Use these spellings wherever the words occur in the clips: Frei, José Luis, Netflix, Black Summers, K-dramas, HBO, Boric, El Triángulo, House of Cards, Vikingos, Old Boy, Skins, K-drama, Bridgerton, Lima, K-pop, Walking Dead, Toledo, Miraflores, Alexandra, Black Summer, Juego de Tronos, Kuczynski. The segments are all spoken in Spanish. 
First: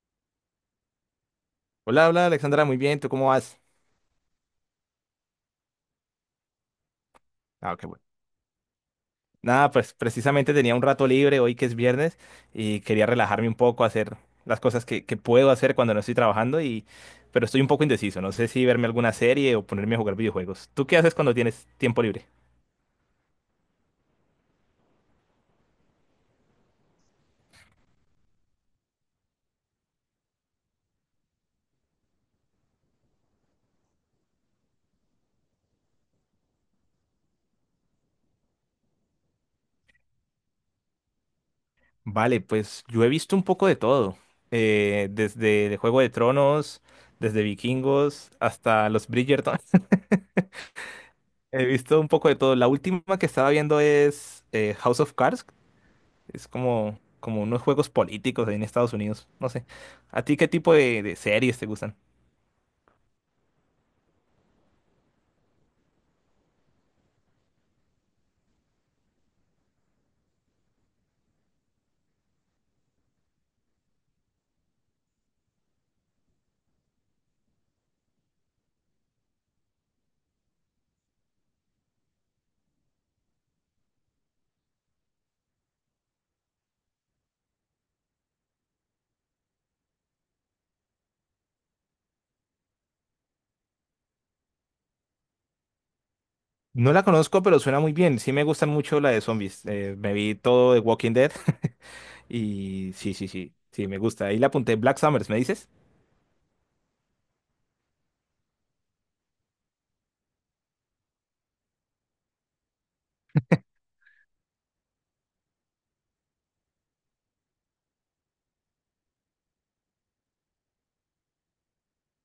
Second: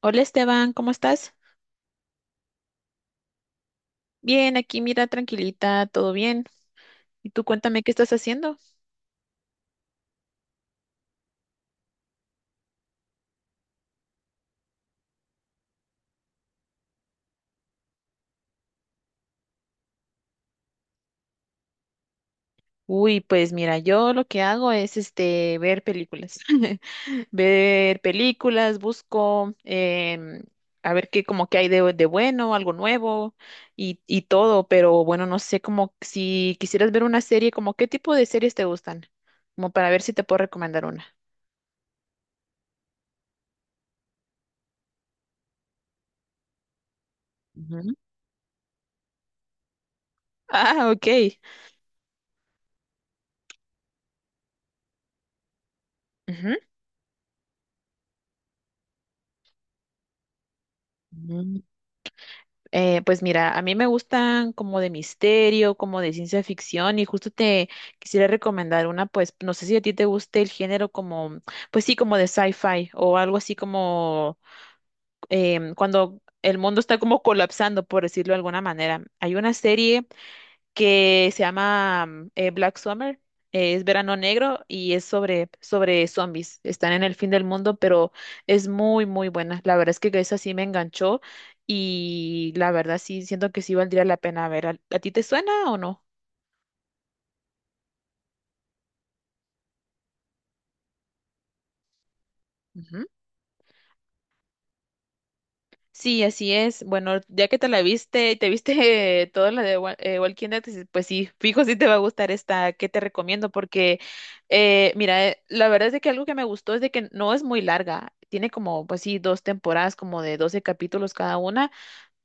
Hola Esteban, ¿cómo estás? Hola, hola Alexandra, muy bien, ¿tú cómo vas? Bien, aquí mira, tranquilita, todo bien. Y tú Ah, cuéntame qué qué bueno. estás haciendo. Nada, pues precisamente tenía un rato libre hoy que es viernes y quería relajarme un poco, hacer las cosas que puedo hacer cuando no estoy trabajando y pero estoy un poco indeciso, no sé si verme alguna serie o ponerme a jugar videojuegos. ¿Tú qué haces cuando tienes tiempo libre? Uy, pues mira, yo lo que hago es este ver películas. Ver películas, busco a ver qué como que hay de bueno, algo nuevo y todo, pero bueno, no sé como si quisieras ver una serie, como qué tipo de series te gustan, como para ver si te puedo recomendar una. Vale, pues yo he visto un poco de todo, desde el Juego de Tronos, desde Ujú. Vikingos hasta los Bridgerton. Ah, ok. He visto un poco de todo. La última que estaba viendo es House of Cards. Es como, como unos juegos políticos ahí en Estados Unidos. No sé. ¿A ti qué tipo de series Ujú. te gustan? Pues mira, a mí me gustan como de misterio, como de ciencia ficción y justo te quisiera recomendar una, pues no sé si a ti te guste el género como, pues sí, como de sci-fi o algo así como cuando el mundo está como colapsando, por decirlo de alguna manera. Hay una serie que se llama Black Summer, es verano negro y es sobre zombies. Están en el fin del mundo, pero es muy, muy buena. La verdad es que esa sí me enganchó y la verdad sí siento que sí valdría la pena ver. A ti te suena o no? No la conozco, pero suena muy bien. Sí me gustan mucho la de zombies. Me vi todo de Walking Dead y sí, sí, sí, sí, me gusta. Ahí la apunté. Black Summers, ¿me dices? Sí, así es. Bueno, ya que te la viste, te viste toda la de Walking Dead, dices, pues sí, fijo si te va a gustar esta que te recomiendo porque, la verdad es de que algo que me gustó es de que no es muy larga. Tiene como, pues sí, 2 temporadas como de 12 capítulos cada una,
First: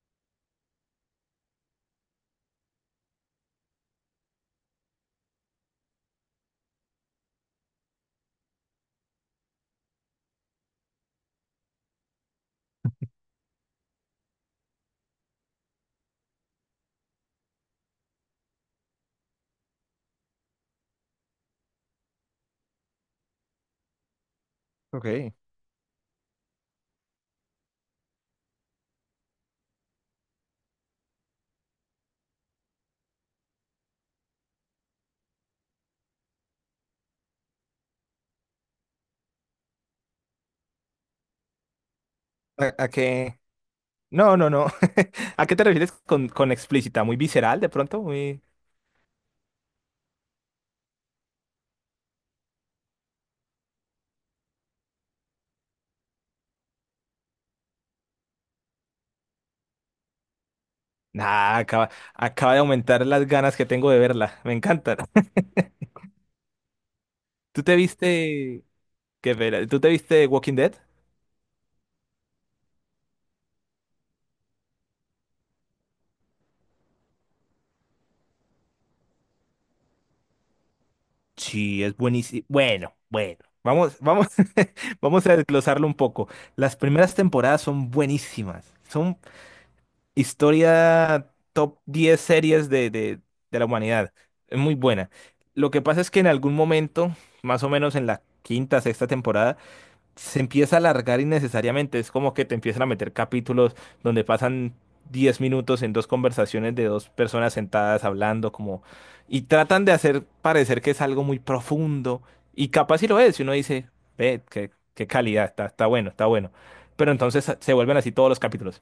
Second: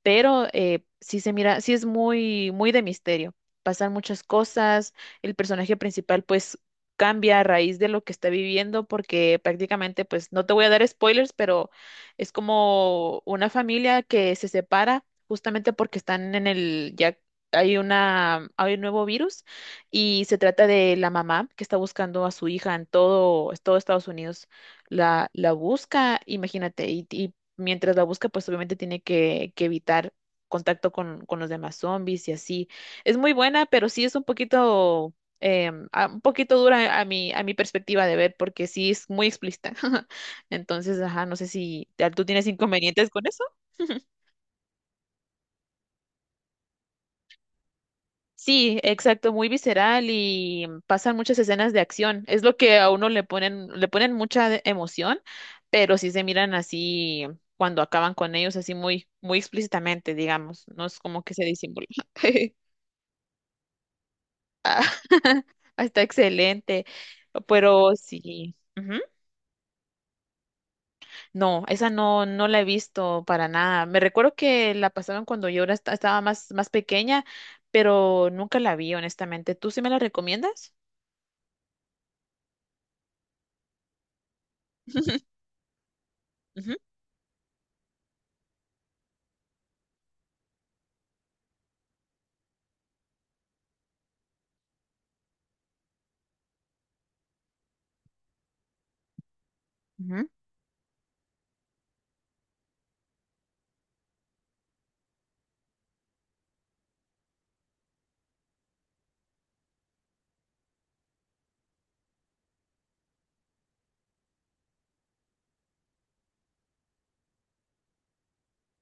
pero sí se mira, sí es muy, muy de misterio. Pasan muchas cosas, el personaje principal pues cambia a raíz de lo que está viviendo, porque prácticamente pues no te voy a dar spoilers, pero es como una familia que se separa justamente porque están en ya hay hay un nuevo virus y se trata de la mamá que está buscando a su hija en todo, es todo Estados Unidos. Ok. La busca, imagínate, y mientras la busca, pues obviamente tiene que evitar contacto con los demás zombies y así. Es muy buena, pero sí es un poquito, un poquito dura a a mi perspectiva de ver, porque sí es muy explícita. Entonces, ajá, no sé si ¿tú tienes A inconvenientes con qué? eso? No, no, no. ¿A qué te refieres con explícita? ¿Muy visceral de pronto? Muy... Sí, exacto, muy visceral y pasan muchas escenas de acción. Es lo que a uno le ponen mucha emoción, pero sí se miran así cuando acaban con ellos, así muy, muy explícitamente, digamos. No es como que se Nah, disimula. acaba de aumentar las ganas que tengo de verla. Me encanta. Ah, está excelente, ¿Tú te pero sí, viste... ujú. ¿Qué pena? ¿Tú te viste Walking Dead? No, esa no, no la he visto para nada. Me recuerdo que la pasaron cuando estaba más, más pequeña, pero nunca la vi, honestamente. ¿Tú sí me la recomiendas? Sí, es buenísimo. Bueno, bueno, vamos, vamos, vamos a desglosarlo un poco. Ujú. Las primeras temporadas son buenísimas. Son historia top 10 series de la humanidad. Es muy buena. Lo que pasa es que en algún momento, más o menos en la quinta, sexta temporada, Ujú. se empieza a alargar innecesariamente. Es como que te empiezan a meter capítulos donde pasan 10 minutos en dos conversaciones de dos personas sentadas hablando, como, y tratan de hacer parecer que es algo muy profundo. Y capaz si lo es, y uno dice, ve, qué, qué calidad, está, está bueno, está bueno. Pero entonces se vuelven así todos los capítulos.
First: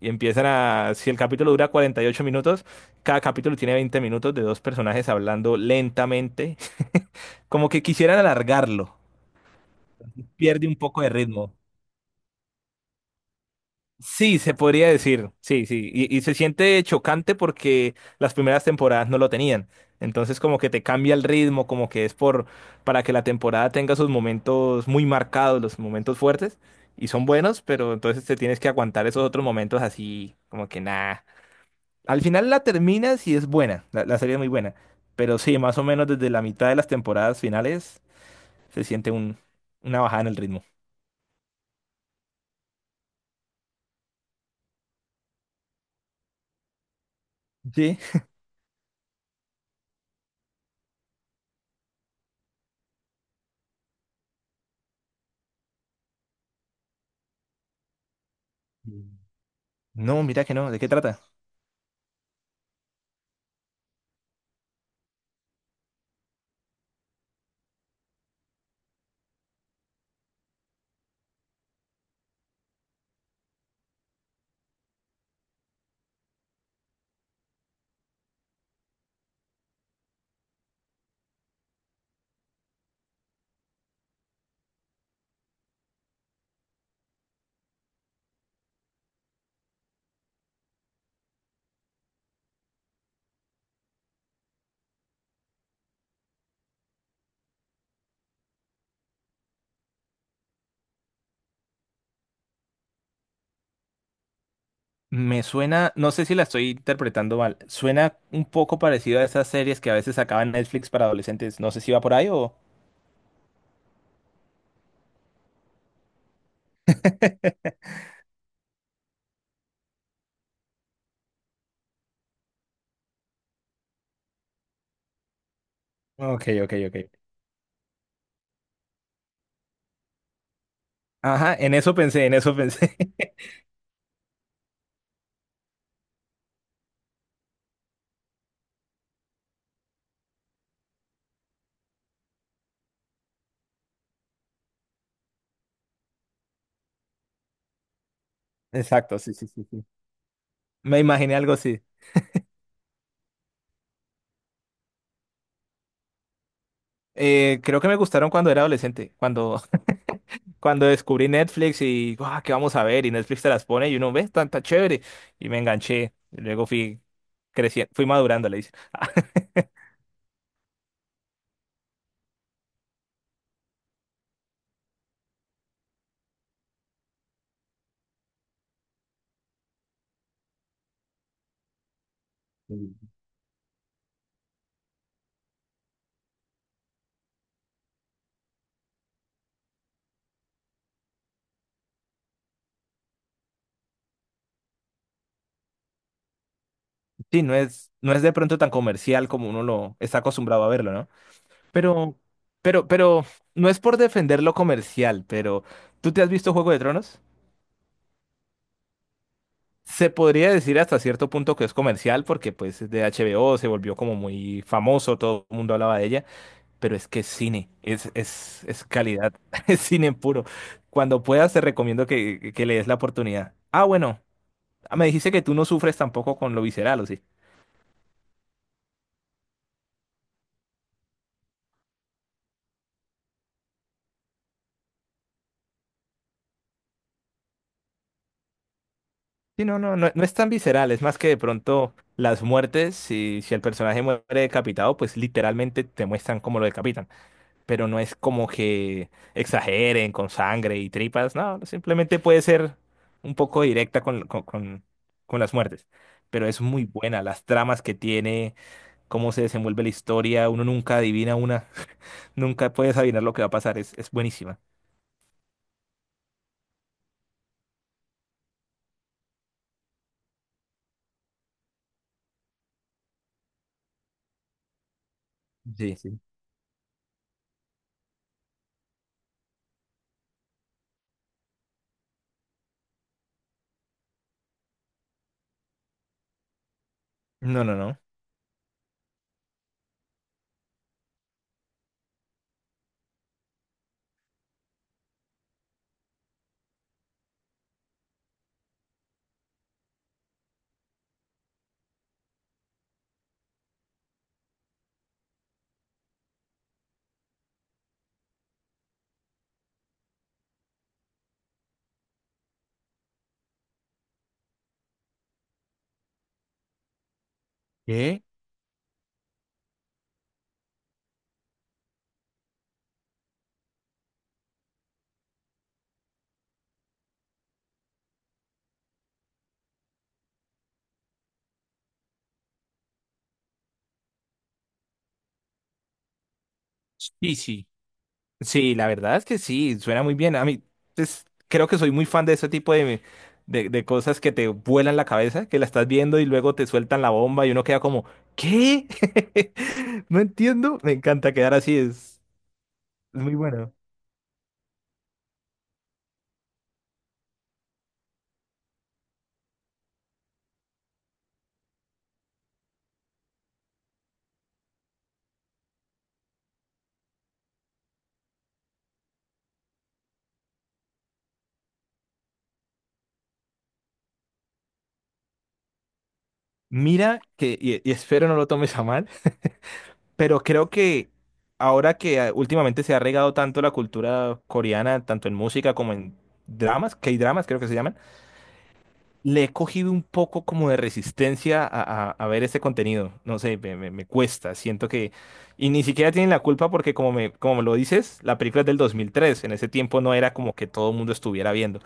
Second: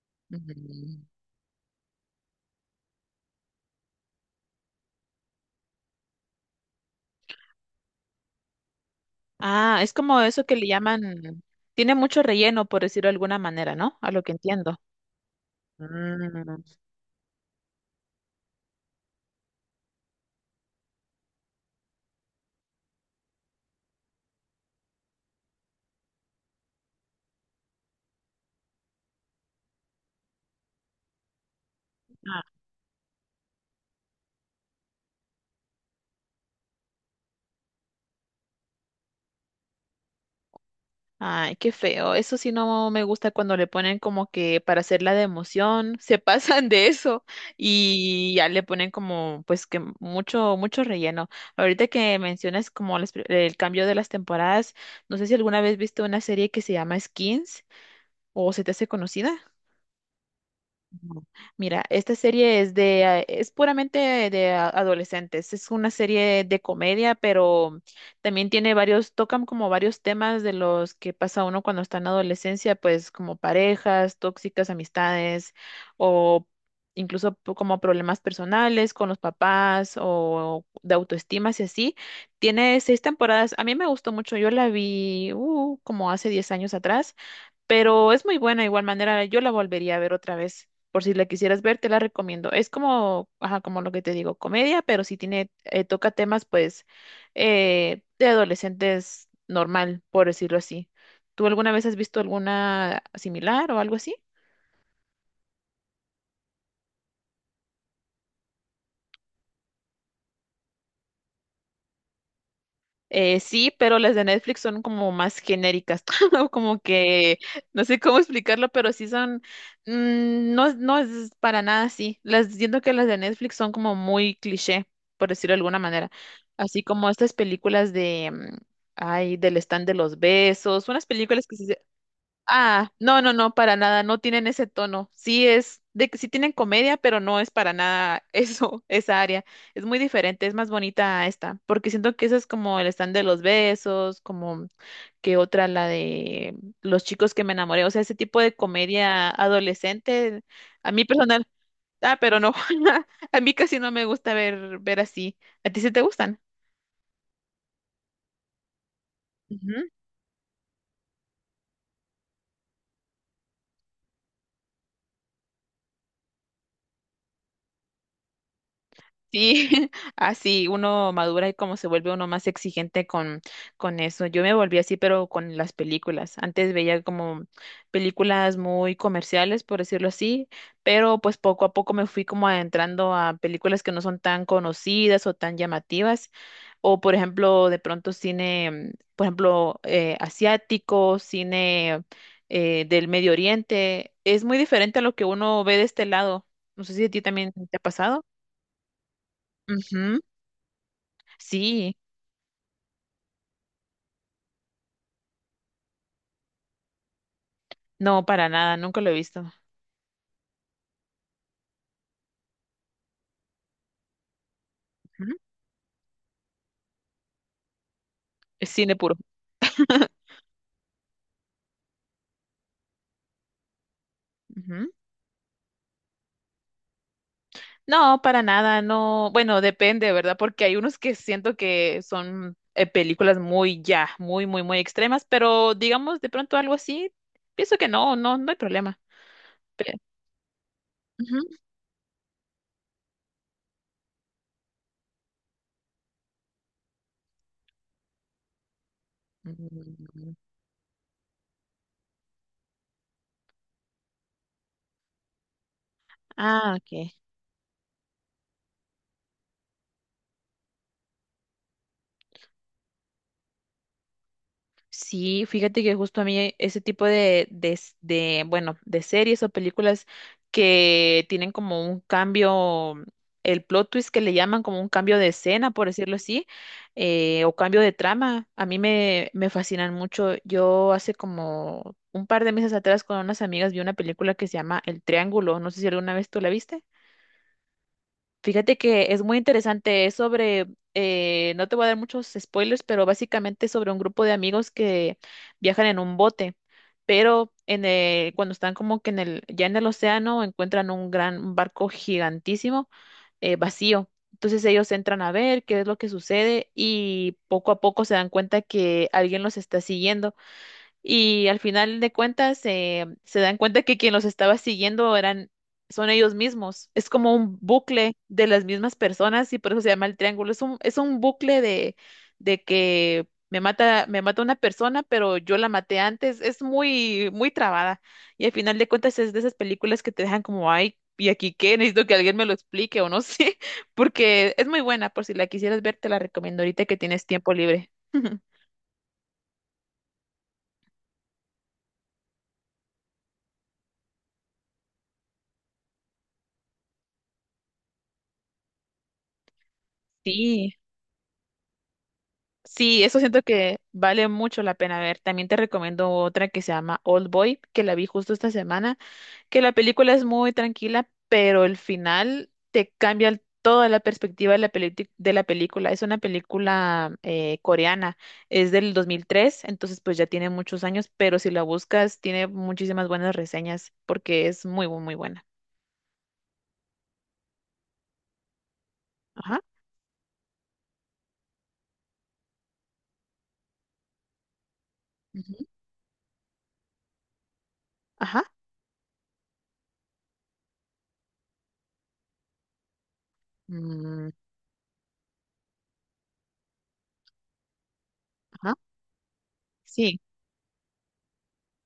Y empiezan a, Mm. si el capítulo dura 48 minutos, cada capítulo tiene 20 minutos de dos personajes hablando lentamente, como que quisieran alargarlo. Ah, es como eso que le Pierde un poco de llaman, ritmo. tiene mucho relleno, por decirlo de alguna manera, ¿no? A lo que Sí, se entiendo. podría decir, sí, sí, y se Mm. siente chocante porque las primeras temporadas no lo tenían, entonces como que te cambia el ritmo, como que es por, para que la temporada tenga sus momentos muy marcados, los momentos fuertes, y son buenos, pero entonces te tienes que aguantar esos otros momentos así, como que nada. Al Ah. final la terminas y es buena, la serie es muy buena, pero sí, más o menos desde la mitad de las temporadas finales se siente un, una bajada en el ritmo. Ay, qué feo. Eso sí no me gusta cuando le ponen como que para hacerla de emoción, se pasan de eso Sí. y ya le ponen como pues que mucho, mucho relleno. Ahorita que mencionas como las el cambio de las temporadas, no sé si alguna vez viste una serie que se llama Skins o se te hace Mm. conocida. No, mira que no, ¿de qué trata? No. Mira, esta serie es puramente de adolescentes. Es una serie de comedia, pero también tiene varios, tocan como varios temas de los que pasa uno cuando está en la adolescencia, pues como parejas, tóxicas, amistades, o incluso como problemas personales con los papás o de autoestima y así. Tiene 6 temporadas. A mí me gustó mucho. Yo la vi como hace 10 años atrás, pero es muy buena de igual manera, yo la volvería a ver otra vez. Por si la quisieras ver, te la recomiendo. Es como, ajá, como lo que te digo, comedia, pero sí tiene, toca temas, pues, de adolescentes normal, por decirlo así. ¿Tú alguna vez has visto alguna similar o algo así? Me suena, no sé si la estoy interpretando mal, suena un poco parecido a esas series que a veces sacaban Netflix para adolescentes. No sé si va por ahí o... Sí, pero las de Netflix son como más genéricas, ¿no? Como que no sé cómo explicarlo, pero sí son, no, no es para nada así. Las siento que las de Netflix son como muy cliché, por decirlo de alguna manera. Ok, ok, Así como ok. estas películas de, ay, del stand de los besos, unas películas Ajá, que en se eso pensé, en eso Ah, pensé. no, no, no, para nada, no tienen ese tono. Sí es de que sí tienen comedia, pero no es para nada eso, esa área. Es muy diferente, es más bonita a esta, porque siento que esa es como el stand de los besos, como que otra la de los chicos que me enamoré, o sea, ese tipo de Exacto, comedia sí, sí, sí, sí. adolescente, a Me mí imaginé personal, algo así. ah, pero no, a mí casi no me gusta ver así. ¿A ti sí te gustan? Creo que me gustaron cuando era adolescente, cuando, cuando descubrí Netflix y, "Guau, ¿qué vamos a ver? Y Netflix te las pone y uno ve, tanta chévere. Y me enganché. Y luego fui creciendo, fui madurando, le dice. Sí, así uno madura y como se vuelve uno más exigente con eso. Yo me volví así, pero con las películas. Antes veía como películas muy comerciales, por decirlo así, pero pues poco a poco me fui como adentrando a películas que no son tan conocidas o tan llamativas, o por ejemplo, de pronto cine, por ejemplo, asiático, cine del Medio Oriente. Es muy diferente a lo que uno ve de este lado. No sé si a ti Sí, también no te ha es, no es pasado. de pronto tan comercial como uno lo está acostumbrado a verlo, ¿no? Sí, Pero, pero, no es por defender lo comercial, pero ¿tú te has visto Juego de Tronos? no, para nada, nunca lo he visto. Se podría decir hasta cierto punto que es comercial porque pues es de HBO, se volvió como muy famoso, Ujú. todo el mundo hablaba de ella, pero es que es cine, Es es cine puro. calidad, es cine puro. Cuando puedas te recomiendo que le des la oportunidad. Ah, bueno, Ujú. me dijiste que tú no sufres tampoco con lo visceral, ¿o sí? No, para nada, no. Bueno, depende, ¿verdad? Porque hay unos que siento que son películas muy ya, muy, muy, muy extremas, pero digamos de pronto algo así, pienso que no, no, no hay problema. Sí, no, Pe- no, no, no es tan visceral, es más que de Ujú. pronto las muertes, si, si el personaje muere decapitado, pues literalmente te muestran cómo lo decapitan, pero no es como que exageren con Mm. sangre y tripas, no, simplemente puede ser un poco directa con las muertes, pero es Ah, muy ok. buena, las tramas que tiene, cómo se desenvuelve la historia, uno nunca adivina una, nunca puedes adivinar lo que va a pasar, es buenísima. Sí, fíjate que justo a mí ese tipo de, bueno, de series o películas que tienen como un cambio, el plot twist que le llaman como un cambio de escena, por Sí, decirlo sí. así, o cambio de trama, a mí me fascinan mucho. Yo hace como un par de meses atrás con unas amigas vi una película que se llama El Triángulo, no sé si alguna vez tú la viste. No, no, no. Fíjate que es muy interesante, es sobre, no te voy a dar muchos spoilers, pero básicamente es sobre un grupo de amigos que viajan en un bote, pero en cuando están como que en ya en el océano encuentran un barco gigantísimo vacío. Entonces ellos entran a ver qué es lo que sucede y poco a poco se dan cuenta que alguien los está siguiendo y al final de cuentas se dan cuenta que quien los estaba siguiendo son ellos mismos. Es como un bucle ¿Qué? de las mismas personas y por eso se llama el triángulo. Es un bucle de que me mata una persona, pero yo la maté antes. Es muy, muy trabada. Y al final de cuentas es de esas películas que te dejan como, ay, ¿y aquí qué? Necesito que alguien me lo explique o no sé, porque es muy buena. Por si la quisieras ver, te la recomiendo ahorita que tienes Sí, tiempo sí. libre. Sí, la verdad es que sí, suena muy bien. A mí, pues, creo que soy muy fan de ese tipo de cosas que te vuelan la cabeza, que la estás viendo y luego te sueltan la bomba y uno queda como, ¿qué? No Sí. entiendo. Me encanta quedar así, Sí, eso es muy siento bueno. que vale mucho la pena ver. También te recomiendo otra que se llama Old Boy, que la vi justo esta semana, que la película es muy tranquila, pero el final te cambia toda la perspectiva de la de la película. Es una película coreana, es del 2003, entonces pues ya tiene muchos años, pero si la buscas tiene muchísimas buenas reseñas porque es muy, muy buena. Mira que, y espero no lo tomes a mal, Ajá. pero creo que ahora que ah, últimamente se ha regado tanto la cultura coreana, tanto en Ujú. música como en dramas, K-dramas creo que se llaman, Ajá. le he cogido un poco como de resistencia a ver este contenido. No sé, me- me mm, cuesta. Siento que... Y ni siquiera tienen la culpa porque como me lo dices, la película es ajá. del 2003. En ese tiempo no Sí. era como que todo el mundo estuviera viendo.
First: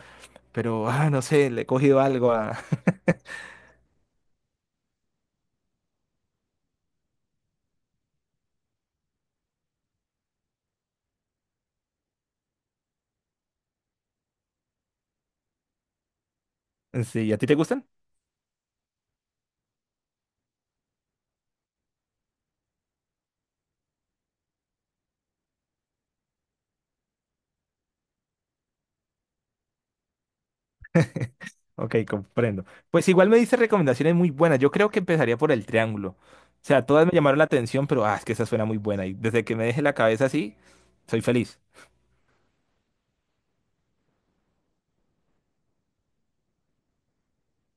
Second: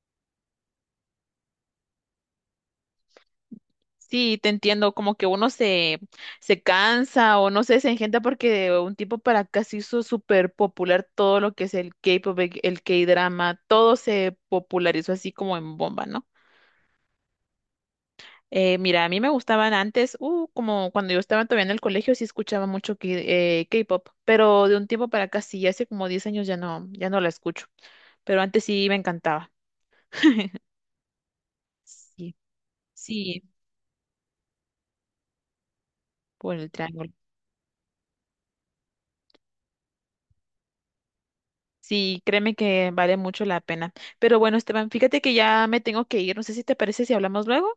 Pero, ah, no sé, le he cogido algo a... Sí, te entiendo, como que uno se, se cansa o no sé, se engenta porque de un tiempo para acá se hizo súper popular todo lo que es el K-pop, el K-drama, todo se popularizó así como en bomba, ¿no? Sí, ¿a ti te gustan? Mira, a mí me gustaban antes, como cuando yo estaba todavía en el colegio sí escuchaba mucho K-pop, pero de un tiempo para acá sí, hace como 10 años ya no, ya no la escucho, pero antes sí me encantaba. Ok, Sí, comprendo. Pues igual me sí, diste recomendaciones muy buenas. Yo creo que empezaría por el triángulo. O por el sea, todas triángulo. me llamaron la atención, pero ah, es que esa suena muy buena. Y desde que me deje la cabeza así, soy feliz. Sí, créeme que vale mucho la pena. Pero bueno, Esteban, fíjate que ya me tengo que ir. No sé si te parece si hablamos luego.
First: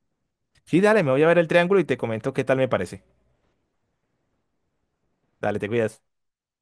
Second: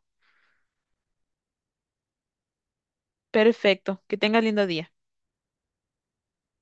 Sí, dale, me voy a ver el triángulo y te comento qué tal me parece. Perfecto. Que tengas lindo día. Dale, te cuidas.